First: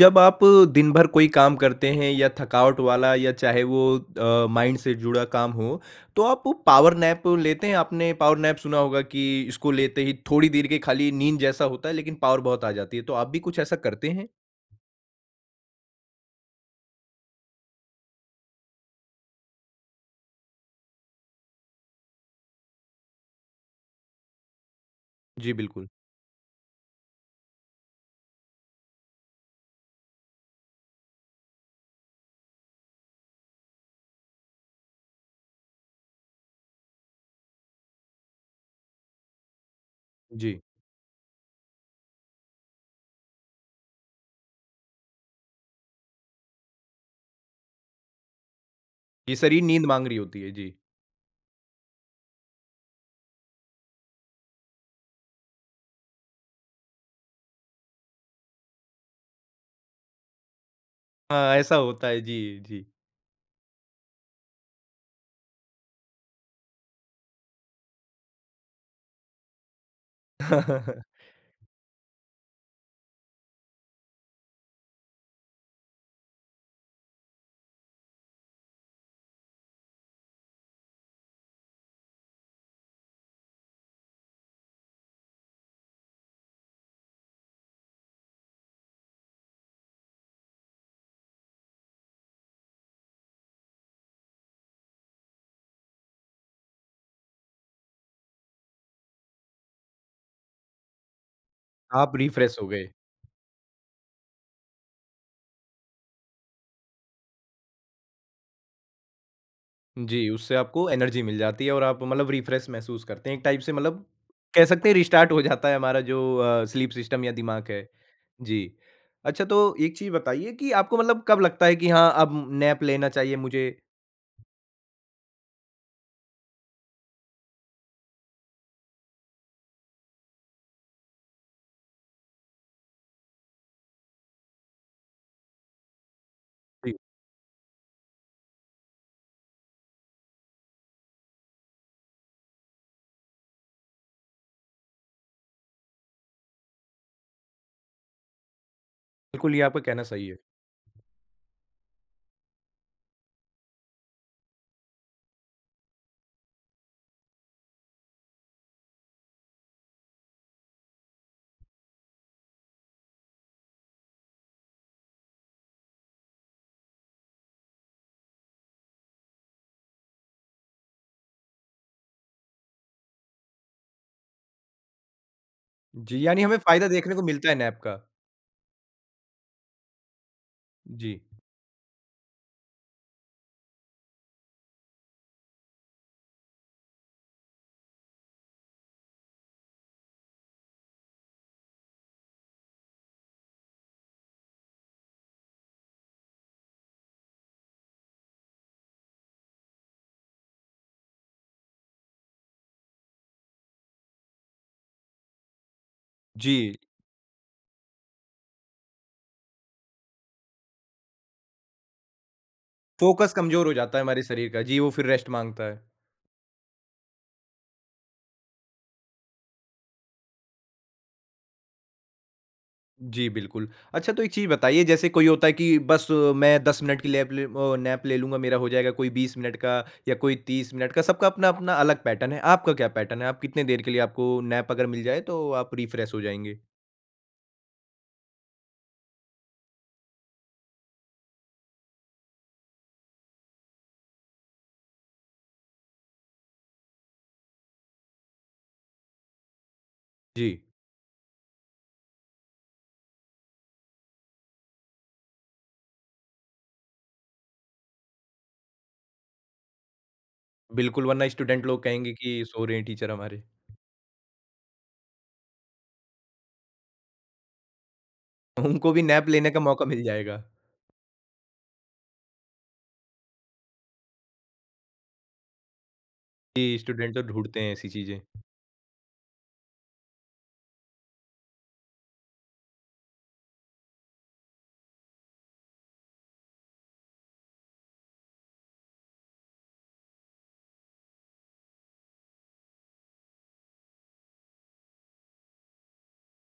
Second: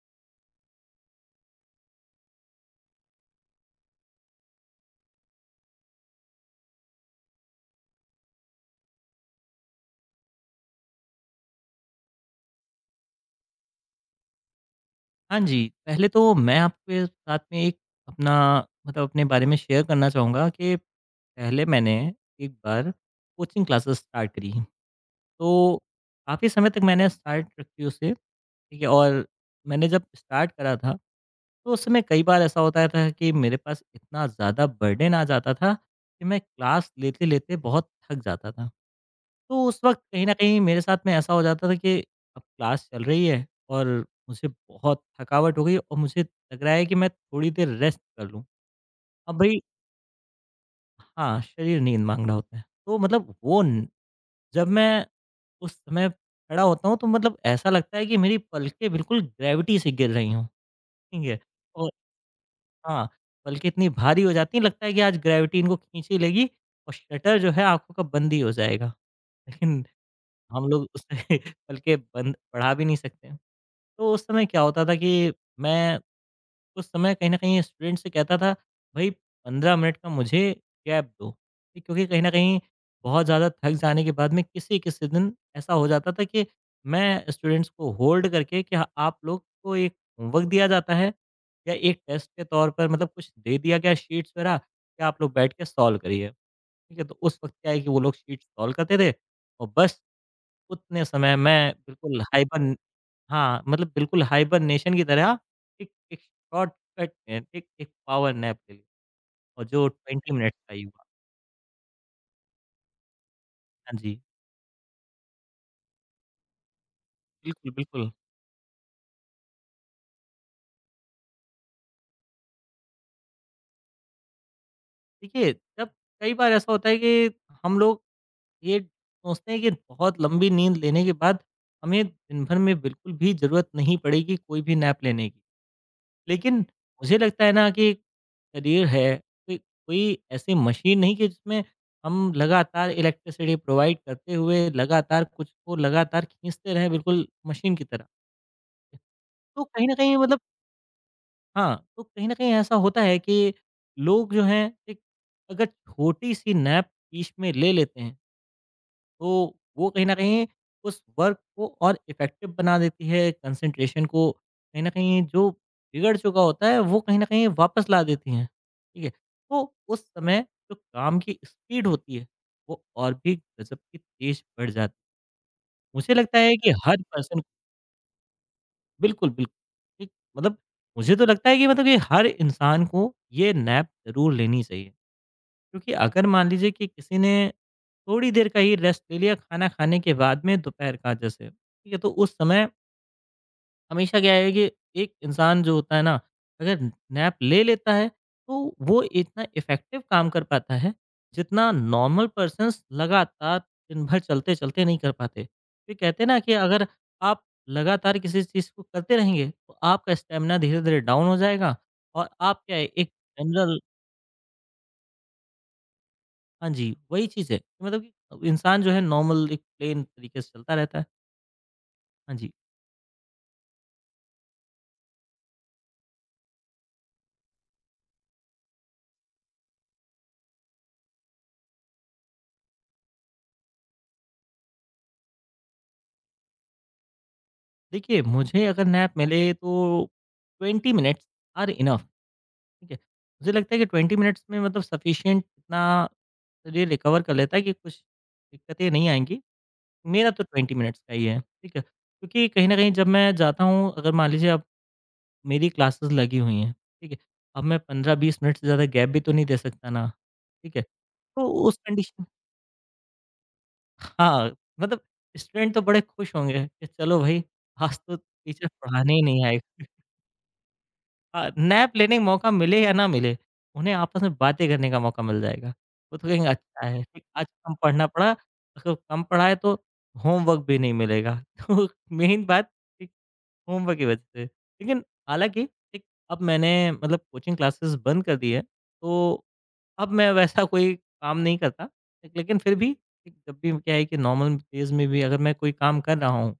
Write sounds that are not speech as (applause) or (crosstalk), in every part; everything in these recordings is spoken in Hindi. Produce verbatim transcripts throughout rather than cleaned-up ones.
जब आप दिन भर कोई काम करते हैं या थकावट वाला या चाहे वो अ, माइंड से जुड़ा काम हो तो आप पावर नैप लेते हैं आपने पावर नैप सुना होगा कि इसको लेते ही थोड़ी देर के खाली नींद जैसा होता है लेकिन पावर बहुत आ जाती है तो आप भी कुछ ऐसा करते हैं। हाँ जी, पहले तो मैं आपके साथ में एक अपना मतलब अपने बारे में शेयर करना चाहूँगा कि पहले मैंने एक बार कोचिंग क्लासेस स्टार्ट करी। जी तो बिल्कुल। काफ़ी समय तक मैंने स्टार्ट रखी उसे, ठीक है? और मैंने जब स्टार्ट करा था, तो उस समय कई बार ऐसा होता था कि मेरे पास इतना ज़्यादा बर्डन आ जाता था कि मैं क्लास लेते-लेते बहुत थक जाता था। तो उस वक़्त कहीं न कहीं जी मेरे साथ में ऐसा हो जाता था कि अब क्लास चल रही है और मुझे बहुत थकावट हो गई और मुझे लग रहा है कि मैं थोड़ी देर रेस्ट कर लूँ। ये अब भई, शरीर नींद मांग रही होती है जी। हाँ, शरीर नींद माँग रहा होता है। तो मतलब वो न, जब मैं उस समय खड़ा होता हूँ तो मतलब ऐसा लगता है कि मेरी पलकें बिल्कुल ग्रेविटी से गिर रही हों, ठीक है? हाँ ऐसा और होता है जी। जी हाँ, पलकें इतनी भारी हो जाती हैं, लगता है कि आज ग्रेविटी इनको खींच ही लेगी और शटर जो है आँखों का बंद ही हो जाएगा। लेकिन हम लोग उसमें (laughs) (laughs) पलकें बंद बढ़ा भी नहीं सकते। तो उस समय क्या होता था कि मैं उस समय कहीं न कहीं स्टूडेंट से कहता था, "भई पंद्रह मिनट का मुझे गैप दो।" ठीक, क्योंकि कहीं न कहीं बहुत ज़्यादा थक जाने के बाद में किसी-किसी दिन ऐसा हो जाता था कि मैं स्टूडेंट्स को होल्ड करके कि हाँ, आप लोग को एक होमवर्क दिया जाता है या एक टेस्ट के तौर पर मतलब कुछ दे दिया गया शीट्स वगैरह कि आप लोग बैठ के सॉल्व करिए। ठीक है? तो उस वक़्त क्या है कि वो लोग शीट्स सॉल्व करते थे और बस उतने समय मैं आप बिल्कुल रिफ्रेश हो हाइबर गए। हाँ, मतलब बिल्कुल हाइबरनेशन की तरह एक एक शॉर्टकट अ, एक एक पावर नैप ले ली और जो जी, ट्वेंटी उससे मिनट्स का ही आपको हुआ। एनर्जी मिल जाती है और आप मतलब रिफ्रेश महसूस करते हैं। एक टाइप से हाँ मतलब जी, कह सकते हैं रिस्टार्ट हो जाता है हमारा जो अ, स्लीप सिस्टम या दिमाग बिल्कुल, है। बिल्कुल। जी। अच्छा तो एक चीज़ बताइए कि आपको मतलब कब लगता है कि हाँ, अब नैप लेना चाहिए मुझे? देखिए, जब कई बार ऐसा होता है कि हम लोग ये सोचते हैं कि बहुत लंबी नींद लेने के बाद हमें दिन भर में बिल्कुल भी ज़रूरत नहीं पड़ेगी कोई भी नैप लेने की। लेकिन जी, मुझे लगता है ना कि शरीर है कोई कोई ऐसी मशीन नहीं कि जिसमें हम लगातार इलेक्ट्रिसिटी प्रोवाइड करते हुए लगातार कुछ को लगातार खींचते रहें बिल्कुल मशीन की तरह। बिल्कुल ये तो आपका कहीं न कहना कहीं सही है। मतलब, हाँ, तो कहीं न कहीं ऐसा होता है कि लोग जो हैं एक अगर छोटी-सी नैप बीच में ले लेते हैं, तो वो कहीं न कहीं उस वर्क को और इफ़ेक्टिव बना देती है, कंसंट्रेशन को कहीं न कहीं जो बिगड़ चुका होता है, वो कहीं न कहीं वापस ला देती हैं। ठीक है? तो उस समय जो काम की स्पीड होती है, वो और भी गज़ब की तेज़ बढ़ जाती है। मुझे जी, लगता यानी है हमें कि फ़ायदा हर देखने को पर्सन, मिलता है नैप का। बिल्कुल, बिल्कुल, ठीक, मतलब, जी। मुझे तो लगता है कि मतलब ये हर इंसान को ये नैप ज़रूर लेनी चाहिए। क्योंकि अगर मान लीजिए कि किसी ने थोड़ी देर का ही रेस्ट ले लिया खाना खाने के बाद में दोपहर का जैसे, ठीक है, तो उस समय हमेशा क्या है कि एक इंसान जो होता है ना, अगर नैप ले लेता है, तो वो इतना इफेक्टिव काम कर पाता है जितना नॉर्मल पर्सन लगातार दिन भर चलते चलते नहीं कर पाते। तो ये कहते हैं ना कि जी, अगर आप लगातार किसी चीज़ को करते रहेंगे तो आपका स्टेमिना धीरे धीरे डाउन हो जाएगा और आप क्या है एक फ़ोकस कमज़ोर हो जनरल, जाता है हमारे शरीर का। जी, वो फिर रेस्ट माँगता है। हाँ जी, वही चीज़ है। कि मतलब कि इंसान जो है नॉर्मल एक प्लेन तरीके से चलता रहता है। हाँ जी। जी, बिल्कुल। अच्छा तो एक चीज़ बताइए जैसे कोई होता है कि बस अ, मैं दस मिनट की लैप ले ओ, नैप ले लूँगा मेरा हो जाएगा, कोई बीस मिनट का या कोई तीस मिनट का, सबका अपना-अपना अलग पैटर्न है। आपका क्या पैटर्न है? आप कितने देर के लिए आपको नैप अगर मिल जाए तो आप रिफ्रेश हो जाएँगे? देखिए, मुझे अगर नैप मिले तो ट्वेंटी मिनट्स आर इनफ, ठीक है। मुझे लगता है कि ट्वेंटी मिनट्स में मतलब सफिशिएंट इतना शरीर रिकवर कर लेता है कि कुछ दिक्कतें नहीं आएँगी। मेरा तो जी, ट्वेंटी मिनट्स का ही है, ठीक है। क्योंकि कहीं न कहीं जब मैं जाता हूँ अगर मान लीजिए अब मेरी क्लासेस लगी हुई हैं, ठीक है। अब मैं पंद्रह बीस मिनट से ज़्यादा गैप भी तो नहीं दे सकता ना, ठीक है। बिल्कुल वरना तो स्टूडेंट उस लोग कहेंगे कंडीशन, कि सो रहे हैं टीचर हमारे। हाँ, मतलब स्टूडेंट तो बड़े खुश होंगे कि चलो भई, आज तो टीचर उनको भी पढ़ाने ही नैप नहीं लेने आए। का मौका मिल जाएगा। हाँ, नैप लेने का मौका मिले या ना मिले, उन्हें आपस में बातें करने का मौका मिल जाएगा। वो तो कहेंगे जी, अच्छा है, स्टूडेंट ठीक, तो आज ढूँढते हैं कम ऐसी पढ़ना चीज़ें। पड़ा, अगर कम पढ़ा है तो होमवर्क भी नहीं मिलेगा। (laughs) तो मेन बात, एक होमवर्क की वजह से। लेकिन हालाँकि एक, अब मैंने मतलब कोचिंग क्लासेस बंद कर दी है, तो अब मैं वैसा कोई काम नहीं करता। लेकिन फिर भी, एक जब भी क्या है कि नॉर्मल डेज़ में भी अगर मैं कोई काम कर रहा हूँ,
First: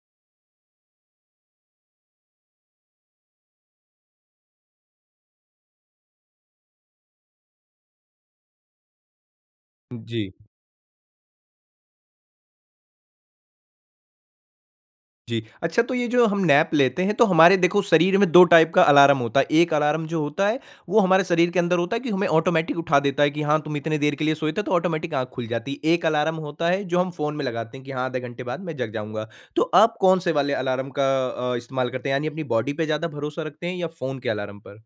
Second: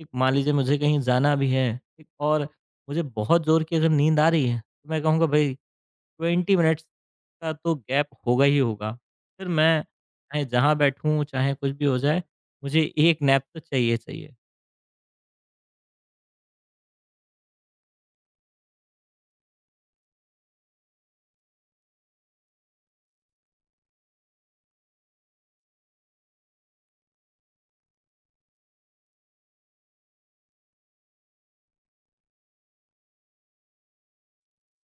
एक मान लीजिए मुझे कहीं जाना भी है, एक और मुझे बहुत ज़ोर की अगर नींद आ रही है, तो मैं कहूँगा भई ट्वेंटी मिनट्स का तो गैप होगा ही होगा। फिर मैं जी। चाहे जहाँ बैठूँ, चाहे कुछ भी हो जाए, मुझे एक नैप तो चाहिए चाहिए। जी। अच्छा तो ये जो हम नैप लेते हैं तो हमारे देखो शरीर में दो टाइप का अलार्म होता है। एक अलार्म जो होता है वो हमारे शरीर के अंदर होता है कि हमें ऑटोमैटिक उठा देता है कि हाँ, तुम इतने देर के लिए सोए थे तो ऑटोमैटिक आँख खुल जाती है। एक अलार्म होता है जो हम फ़ोन में लगाते हैं कि हाँ, आधे घंटे बाद मैं जग जाऊँगा। तो आप कौन-से वाले अलार्म का अ, इस्तेमाल करते हैं? यानी अपनी बॉडी पे ज़्यादा भरोसा रखते हैं या फ़ोन के अलार्म पर?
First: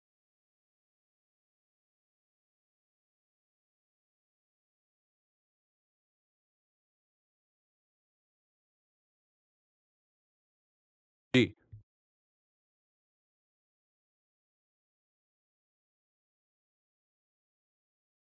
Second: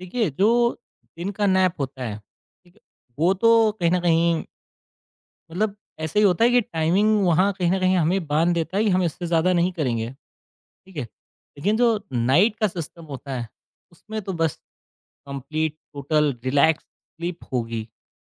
देखिए, जो दिन का नैप होता है, ठीक है, वो तो कहीं न कहीं मतलब ऐसे ही होता है कि टाइमिंग वहाँ कहीं न कहीं हमें बाँध देता है कि हम इससे ज़्यादा नहीं करेंगे, ठीक है। जी। लेकिन जो नाइट का सिस्टम होता है, उसमें तो बस कंप्लीट टोटल रिलैक्स स्लीप होगी।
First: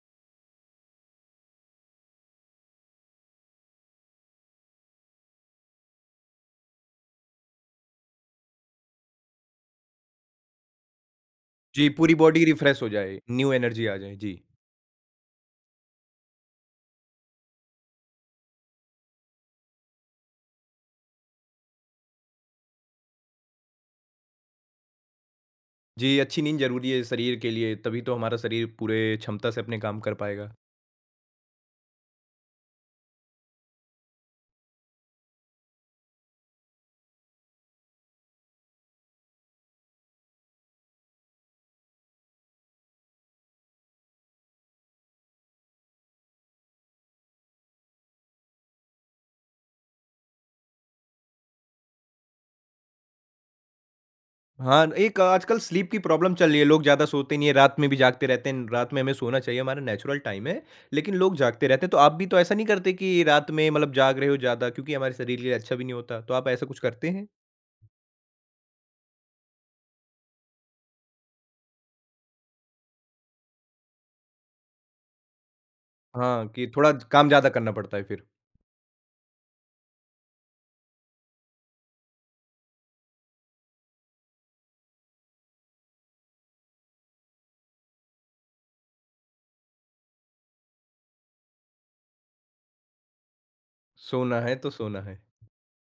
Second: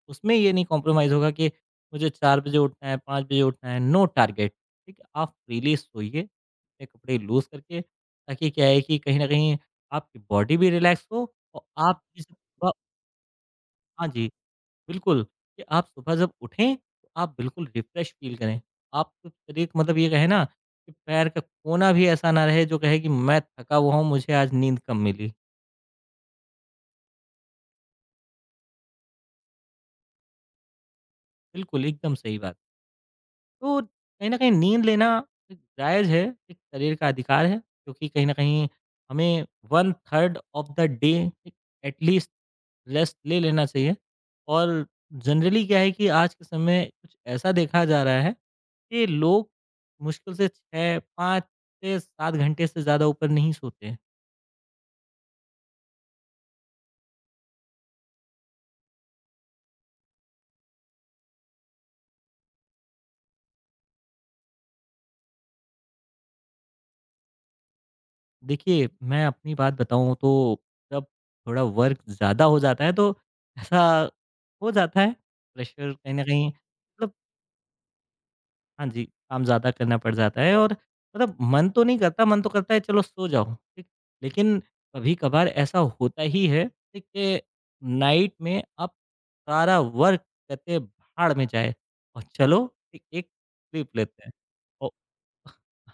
उसमें ये नहीं कॉम्प्रोमाइज़ होगा कि मुझे चार बजे उठना है, पाँच बजे उठना है, नो टारगेट, ठीक है। आप फ्रीली सोइए, अपने कपड़े लूज़ करके, ताकि क्या है कि कहीं न कहीं आपकी बॉडी भी रिलैक्स हो और जी, आप पूरी इस बॉडी ब रिफ्रेश हो जाए, न्यू एनर्जी आ हाँ जाए। जी। जी। बिल्कुल, कि आप सुबह जब उठें, तो आप बिल्कुल रिफ़्रेश फ़ील करें। आपको शरीर को मतलब ये कहे ना कि पैर का कोना भी ऐसा ना रहे जो कहे कि मैं थका हुआ हूँ, मुझे आज नींद कम मिली। जी, अच्छी नींद ज़रूरी है शरीर के लिए तभी तो हमारा शरीर पूरे क्षमता से अपने काम कर पाएगा। बिल्कुल, एकदम सही बात। तो कहीं न कहीं नींद लेना एक जायज़ है, एक शरीर का अधिकार है, क्योंकि कहीं न कहीं हमें one third of the day at least rest ले लेना चाहिए। और जनरली क्या है कि आज के समय कुछ ऐसा देखा जा रहा है, ये लोग मुश्किल से छह, पाँच से सात घंटे से ज़्यादा ऊपर नहीं सोते। हाँ, एक आजकल स्लीप की प्रॉब्लम चल रही है, लोग ज़्यादा सोते नहीं हैं, रात में भी जागते रहते हैं, रात में हमें सोना चाहिए, हमारा नेचुरल टाइम है, लेकिन लोग जागते रहते हैं, तो आप भी तो ऐसा नहीं करते कि रात में मतलब जाग रहे हो ज़्यादा क्योंकि हमारे शरीर के लिए अच्छा भी नहीं होता, तो आप ऐसा कुछ करते हैं? देखिए, मैं अपनी बात बताऊँ तो जब थोड़ा वर्क ज़्यादा हो जाता है तो ऐसा हो जाता है, प्रेशर कहीं न कहीं, हाँ, कि थोड़ा मतलब, काम ज़्यादा करना पड़ता है फिर, हाँ जी, काम ज़्यादा करना पड़ जाता है और मतलब मन तो नहीं करता, मन तो करता है चलो सो जाओ, ठीक। लेकिन कभी-कभार ऐसा होता ही है, ठीक, कि नाइट में आप सारा वर्क करके भाड़ में जाए और चलो एक एक स्लीप लेते हैं। सोना है तो ओ, सोना है।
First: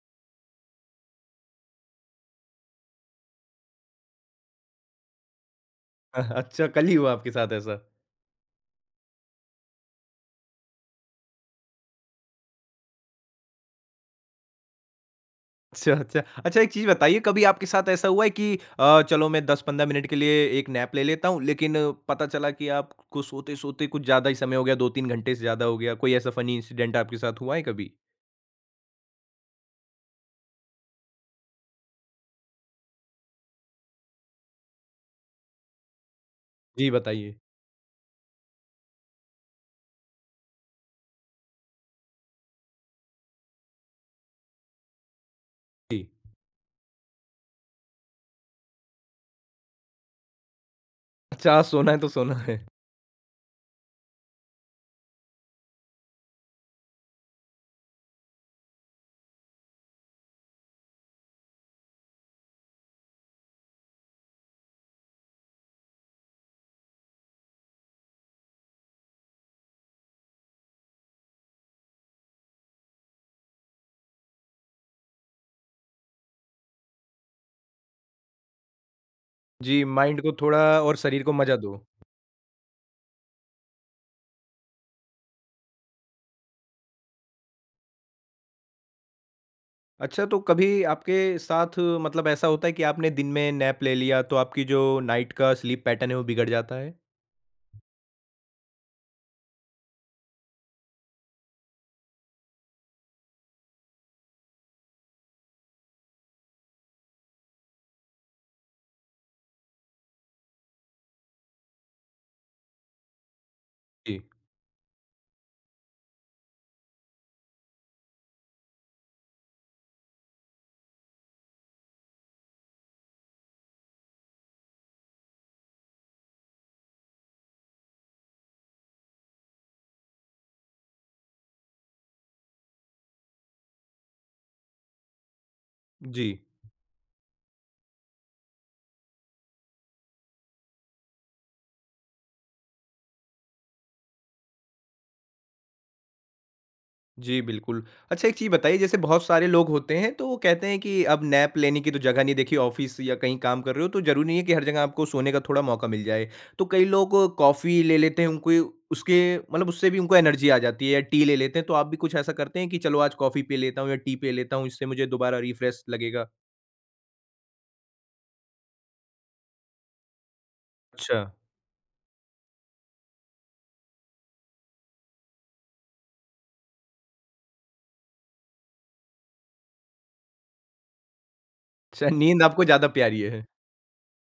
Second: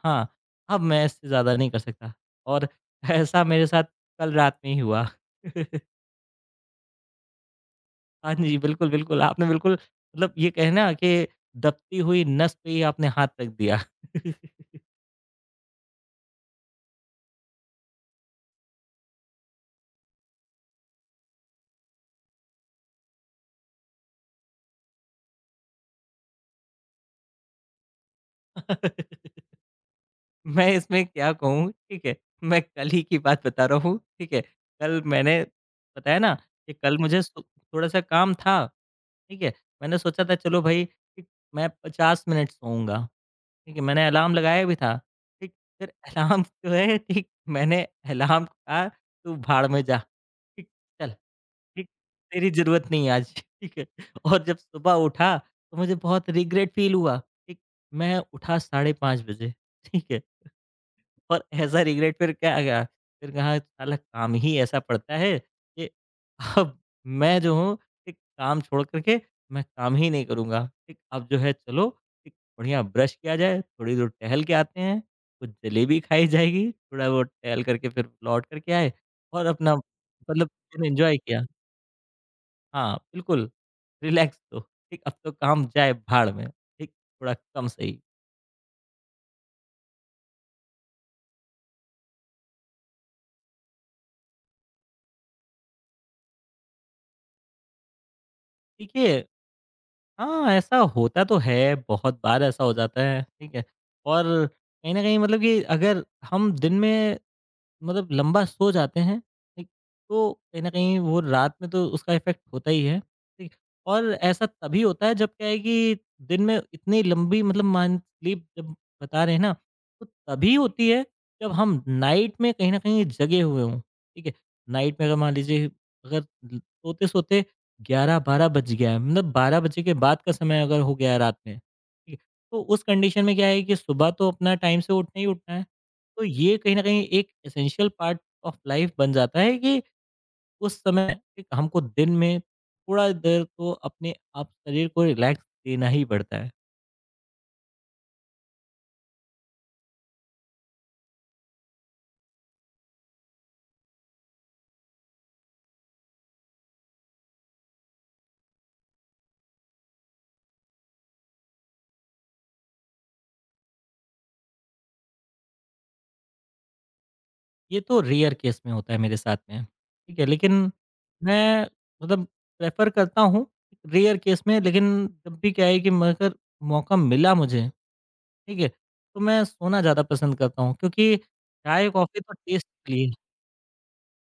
हाँ, अब मैं इससे ज़्यादा नहीं कर सकता और ऐसा मेरे साथ कल रात में ही हुआ। (laughs) (laughs) अच्छा, कल ही हुआ आपके साथ ऐसा? हाँ जी, बिल्कुल, बिल्कुल, आपने बिल्कुल मतलब ये कहे ना कि दबती हुई नस पे ही आपने हाथ रख दिया। (laughs) अच्छा, अच्छा। अच्छा एक चीज़ बताइए कभी आपके साथ ऐसा हुआ है कि अ, चलो मैं दस से पंद्रह मिनट के लिए एक नैप ले लेता हूँ, लेकिन पता चला कि आपको सोते-सोते कुछ ज़्यादा ही समय हो गया, दो से तीन घंटे से ज़्यादा हो गया? कोई ऐसा फ़नी इंसिडेंट आपके साथ हुआ है कभी? Right. मैं इसमें क्या कहूँ, ठीक है? मैं कल ही की बात बता रहा हूँ, ठीक है? कल मैंने बताया ना कि जी, कल मुझे बताइए। सो थोड़ा-सा काम था, ठीक है? मैंने सोचा था चलो भई ठीक मैं पचास मिनट सोऊँगा, ठीक है? मैंने अलार्म लगाया भी था, ठीक? फिर जी। अलार्म जो है, ठीक, मैंने अलार्म को कहा तू भाड़ में जा, ठीक? चल, अच्छा ठीक? सोना है तो सोना तेरी है। ज़रूरत नहीं है आज, ठीक है? और जब सुबह उठा तो मुझे बहुत रिग्रेट फ़ील हुआ, ठीक? मैं उठा साढ़े पाँच बजे, ठीक है? और ऐसा रिग्रेट फिर क्या गया? फिर कहा साला काम ही ऐसा पड़ता है कि अब मैं जो हूँ एक काम छोड़ कर के मैं काम ही नहीं करूँगा। ठीक, अब जो है चलो एक बढ़िया ब्रश किया जाए, थोड़ी दूर टहल के आते हैं, कुछ जलेबी खाई जाएगी, थोड़ा बहुत टहल करके फिर लौट कर के आए और अपना जी, माइंड को मतलब थोड़ा दिन और एन्जॉय शरीर को किया। मज़ा दो। हाँ, बिल्कुल रिलैक्स तो। ठीक, अब तो काम जाए भाड़ में, ठीक, थोड़ा कम सही। अच्छा तो कभी आपके साथ मतलब ऐसा होता है कि आपने दिन में नैप ले लिया तो आपकी जो नाइट का स्लीप पैटर्न है वो बिगड़ जाता है? ठीक है, हाँ, ऐसा होता तो है, बहुत बार ऐसा हो जाता है, ठीक है? और कहीं न कहीं मतलब कि अगर हम दिन में मतलब लंबा सो जाते हैं, ठीक, तो कहीं न कहीं वो रात में तो उसका इफ़ेक्ट होता ही है, ठीक। और जी। ऐसा तभी होता है जब क्या है कि दिन में इतनी लंबी मतलब मान स्लीप जब बता रहे हैं ना, तो तभी होती है जब हम नाइट में कहीं न कहीं जगे हुए हों, ठीक है। नाइट में अगर मान लीजिए अगर ल सोते-सोते ग्यारह बारह बज गया है, मतलब बारह बजे के बाद का समय अगर हो गया है रात में, ठीक है, तो उस कंडीशन में क्या है कि सुबह तो अपना टाइम से उठना ही उठना है। तो जी। ये कहीं न कहीं एक एसेंशियल पार्ट ऑफ लाइफ बन जाता है कि उस समय एक हमको दिन में थोड़ा देर तो अपने आप शरीर को रिलैक्स देना ही पड़ता है। जी, बिल्कुल। अच्छा एक चीज़ बताइए जैसे बहुत सारे लोग होते हैं तो वो कहते हैं कि अब नैप लेने की तो जगह नहीं देखिए ऑफ़िस या कहीं काम कर रहे हो तो ज़रूरी नहीं है कि हर जगह आपको सोने का थोड़ा मौका मिल जाए। तो कई लोग कॉफ़ी ले लेते हैं उनको उसके मतलब उससे भी उनको एनर्जी आ जाती है या टी ले लेते हैं। तो आप भी कुछ ऐसा करते हैं कि चलो आज कॉफ़ी पी लेता हूँ या टी पी लेता हूँ इससे मुझे दोबारा रिफ्रेश लगेगा? ये तो रेयर केस में होता है मेरे साथ में, ठीक है? लेकिन अच्छा। मैं मतलब प्रेफ़र करता हूँ रेयर केस में लेकिन जब भी क्या है कि मगर मौका मिला मुझे, ठीक है? तो मैं सोना ज़्यादा पसंद करता हूँ क्योंकि अच्छा चाय-कॉफ़ी तो नींद आपको टेस्ट ज़्यादा के लिए। प्यारी है।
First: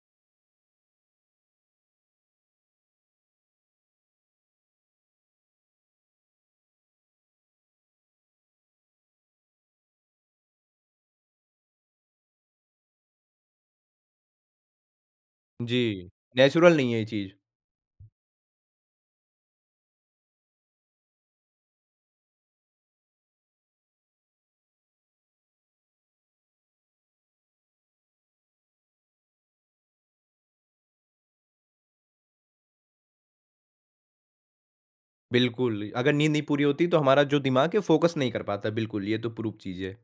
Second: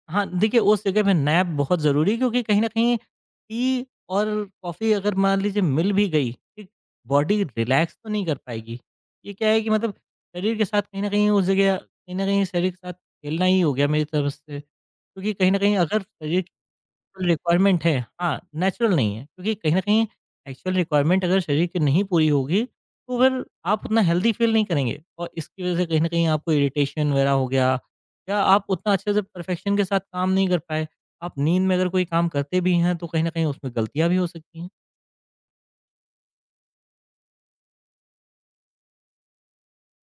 हाँ, देखिए उस जगह पे नैप बहुत ज़रूरी है क्योंकि कहीं न कहीं टी और कॉफ़ी अगर मान लीजिए मिल भी गई, ठीक, बॉडी रिलैक्स तो नहीं कर पाएगी। ये क्या है कि मतलब शरीर के साथ कहीं न कहीं उस जगह कहीं न कहीं शरीर के साथ खेलना ही हो गया मेरी तरफ से। क्योंकि कहीं न कहीं अगर जी, शरीर नेचुरल नहीं है ये चीज़। रिक्वायरमेंट है। हाँ, नेचुरल नहीं है। क्योंकि कहीं न कहीं एक्चुअल रिक्वायरमेंट अगर शरीर की नहीं पूरी होगी, तो फिर आप उतना हेल्दी फ़ील नहीं करेंगे और इसकी वज़ह से कहीं न कहीं आपको इरिटेशन वग़ैरह हो गया या आप उतना अच्छे से परफेक्शन के साथ काम नहीं कर पाए। आप नींद में अगर कोई काम करते भी हैं, तो कहीं न कहीं उसमें गलतियाँ भी हो सकती हैं। बिल्कुल, अगर नींद नहीं पूरी होती तो हमारा जो दिमाग है फ़ोकस नहीं कर पाता। बिल्कुल, ये तो प्रूव चीज़ है।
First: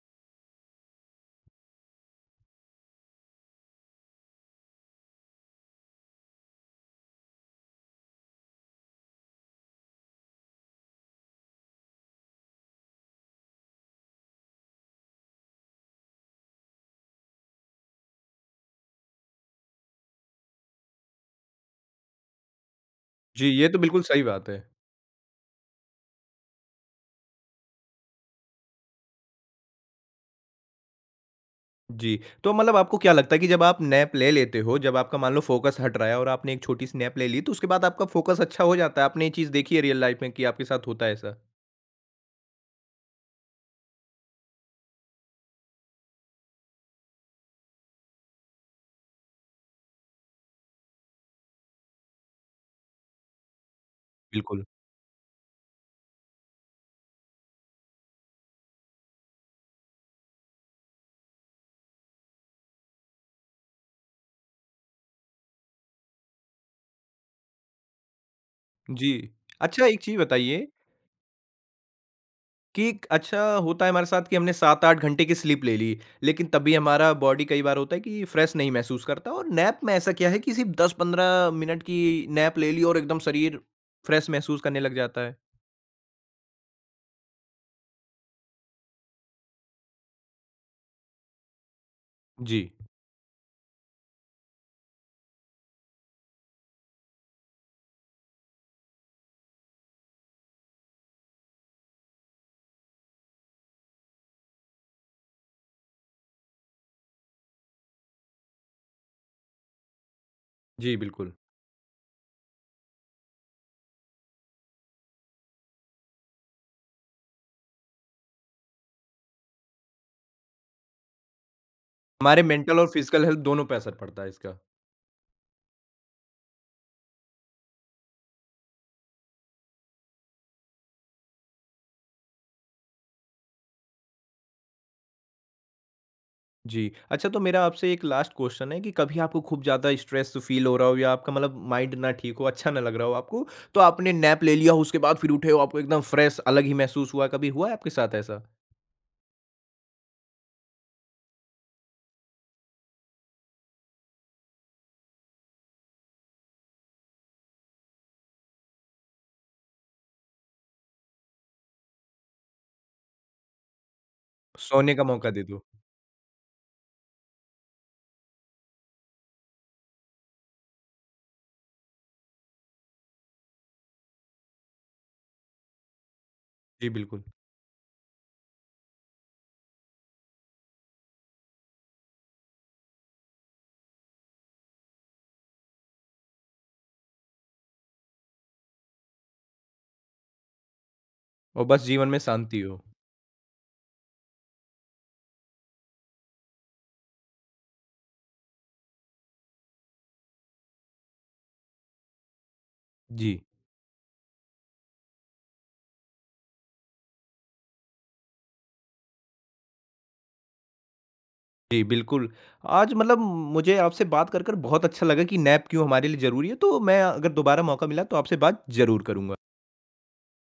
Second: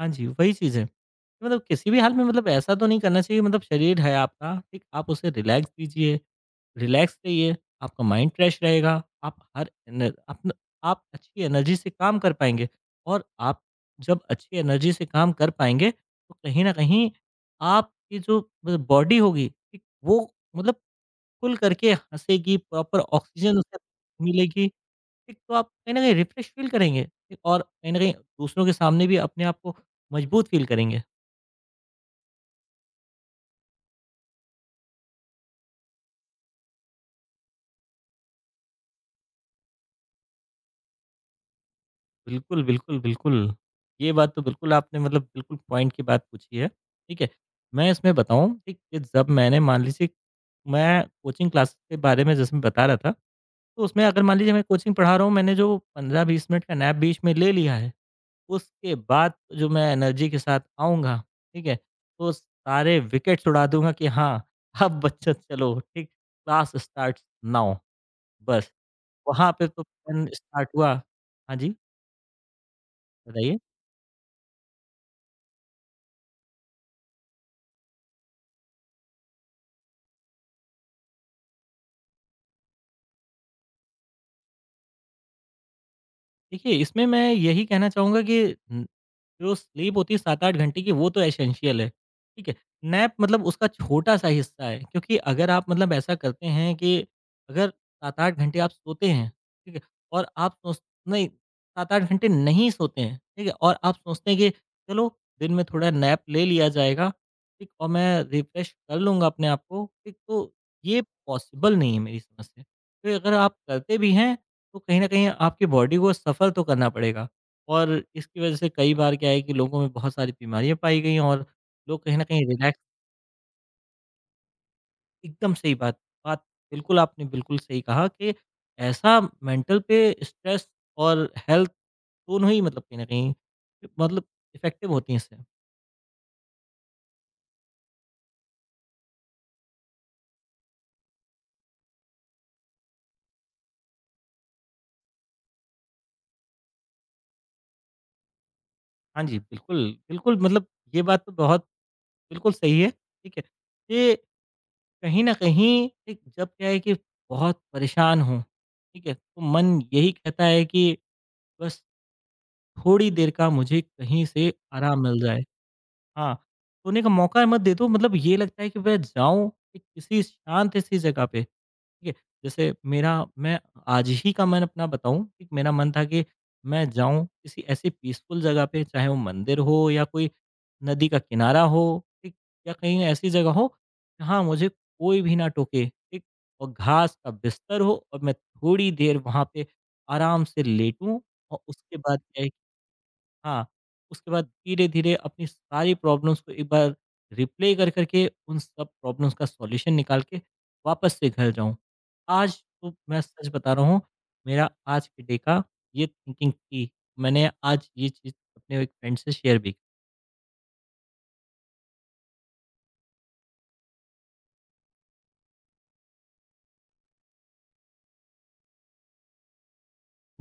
हाँ जी, वही चीज़ है। कि मतलब किसी भी हाल में मतलब ऐसा तो नहीं करना चाहिए, मतलब शरीर है आपका, ठीक? आप उसे रिलैक्स दीजिए, रिलैक्स रहिए, आपका माइंड फ्रेश रहेगा, आप हर एन अपना आप अच्छी एनर्जी से काम कर पाएँगे और आप जब अच्छी एनर्जी से काम कर पाएँगे, तो कहीं न कहीं आपकी जो ब बॉडी होगी, ठीक? वो मतलब खुल करके हँसेगी, प्रॉपर जी, ऑक्सीजन ये उसे तो बिल्कुल सही बात है। मिलेगी। एक तो आप कहीं न कहीं रिफ्रेश फ़ील करेंगे, ठीक, और कहीं न कहीं दूसरों के सामने भी अपने आप को मजबूत फ़ील करेंगे। जी, तो मतलब आपको क्या लगता है कि जब आप नैप ले लेते हो, जब आपका मान लो फ़ोकस हट रहा है और आपने एक छोटी-सी नैप ले ली, तो उसके बाद आपका फ़ोकस अच्छा हो जाता है? आपने ये चीज़ देखी है रियल लाइफ़ में कि आपके साथ होता है ऐसा? बिल्कुल, बिल्कुल, बिल्कुल। ये बात तो बिल्कुल आपने मतलब बिल्कुल पॉइंट की बात पूछी है, ठीक है। मैं इसमें बताऊँ ठीक कि जब मैंने मान लीजिए मैं कोचिंग क्लासेस के बारे में जैसे मैं बता रहा था, तो उसमें अगर मान लीजिए मैं बिल्कुल। कोचिंग पढ़ा रहा हूँ, मैंने जो पंद्रह बीस मिनट का नैप बीच में ले लिया है, उसके बाद जो मैं एनर्जी के साथ आऊँगा, ठीक है? तो सारे विकेट्स उड़ा दूँगा कि हाँ, अब बच्चों चलो, ठीक, क्लास स्टार्ट्स नाउ बस। जी। वहाँ पे तो अच्छा एक चीज़ फन बताइए स्टार्ट हुआ। हाँ जी, कि एक अच्छा बताइए? होता है हमारे साथ कि हमने सात से आठ घंटे की स्लीप ले ली, लेकिन तब भी हमारा बॉडी कई बार होता है कि फ्रेश नहीं महसूस करता और नैप में ऐसा क्या है कि सिर्फ़ दस से पंद्रह मिनट की नैप ले ली और एकदम शरीर फ्रेश महसूस करने लग जाता है? देखिए, इसमें मैं यही कहना चाहूँगा कि जो स्लीप होती है सात आठ घंटे की, वो तो एसेंशियल है, ठीक है? जी। नैप मतलब उसका छोटा-सा हिस्सा है क्योंकि अगर आप मतलब ऐसा करते हैं कि अगर सात आठ घंटे आप सोते हैं, ठीक है? और आप सोच नहीं, सात आठ घंटे नहीं सोते हैं, ठीक है? और आप सोचते हैं कि चलो दिन में थोड़ा नैप ले लिया जाएगा, ठीक? और मैं रिफ्रेश कर लूँगा अपने आप को, ठीक? तो जी, ये बिल्कुल। पॉसिबल नहीं है मेरी समझ से। तो अगर आप करते भी हैं, तो कहीं न कहीं आपकी बॉडी को सफ़र तो करना पड़ेगा। और इसकी वजह से कई बार क्या है कि लोगों में बहुत सारी बीमारियाँ पाई गई और लोग कहीं न हमारे कहीं रिलैक्स। मेंटल और फिजिकल हेल्थ दोनों पे असर पड़ता है इसका। एकदम सही बात बात, बिल्कुल आपने बिल्कुल सही कहा कि ऐसा मेंटल पे स्ट्रेस और हेल्थ दोनों ही मतलब कहीं न कहीं मतलब इफ़ेक्टिव होती हैं इससे। जी। अच्छा तो मेरा आपसे एक लास्ट क्वेश्चन है कि कभी आपको खूब ज़्यादा स्ट्रेस फ़ील हो रहा हो या आपका मतलब माइंड ना ठीक हो, अच्छा ना लग रहा हो आपको, तो आपने नैप ले लिया हो उसके बाद फिर उठे हो आपको एकदम फ्रेश अलग ही महसूस हुआ, कभी हुआ है आपके साथ ऐसा? हाँ जी, बिल्कुल, बिल्कुल, मतलब ये बात तो बहुत बिल्कुल सही है, ठीक है। ये कहीं न कहीं एक जब क्या है कि बहुत परेशान हों, ठीक है, तो मन यही कहता है कि बस थोड़ी देर का मुझे कहीं से सोने आराम का मिल मौका जाए। दे दो। हाँ, सोने का मौका मत दे दो, मतलब ये लगता है कि मैं जाऊँ एक किसी शांत सी जगह पे, ठीक है? जैसे मेरा, मैं आज ही का, मैं अपना बताऊँ, एक मेरा मन था कि जी, मैं बिल्कुल। जाऊँ किसी ऐसी पीसफुल जगह पे, चाहे वो मंदिर हो या कोई नदी का किनारा हो, ठीक? या कहीं ऐसी जगह हो, जहाँ मुझे कोई भी ना टोके, ठीक? और घास का बिस्तर हो और मैं थोड़ी देर वहाँ पे आराम से लेटूँ और और बस उसके जीवन में बाद क्या है। शांति हो। हाँ, उसके बाद धीरे-धीरे अपनी सारी प्रॉब्लम्स को एक बार रिप्ले कर कर के उन सब प्रॉब्लम्स का सॉल्यूशन निकाल के वापस से घर जाऊँ। आज तो मैं जी। सच बता रहा हूँ, मेरा आज के डे का ये थिंकिंग थी। मैंने आज ये चीज़ अपने एक फ्रेंड से शेयर भी जी, बिल्कुल। आज मतलब मुझे आपसे बात कर, कर बहुत अच्छा लगा कि नैप क्यों हमारे लिए ज़रूरी है, तो मैं अगर दोबारा मौका मिला तो आपसे बात ज़रूर करूँगा।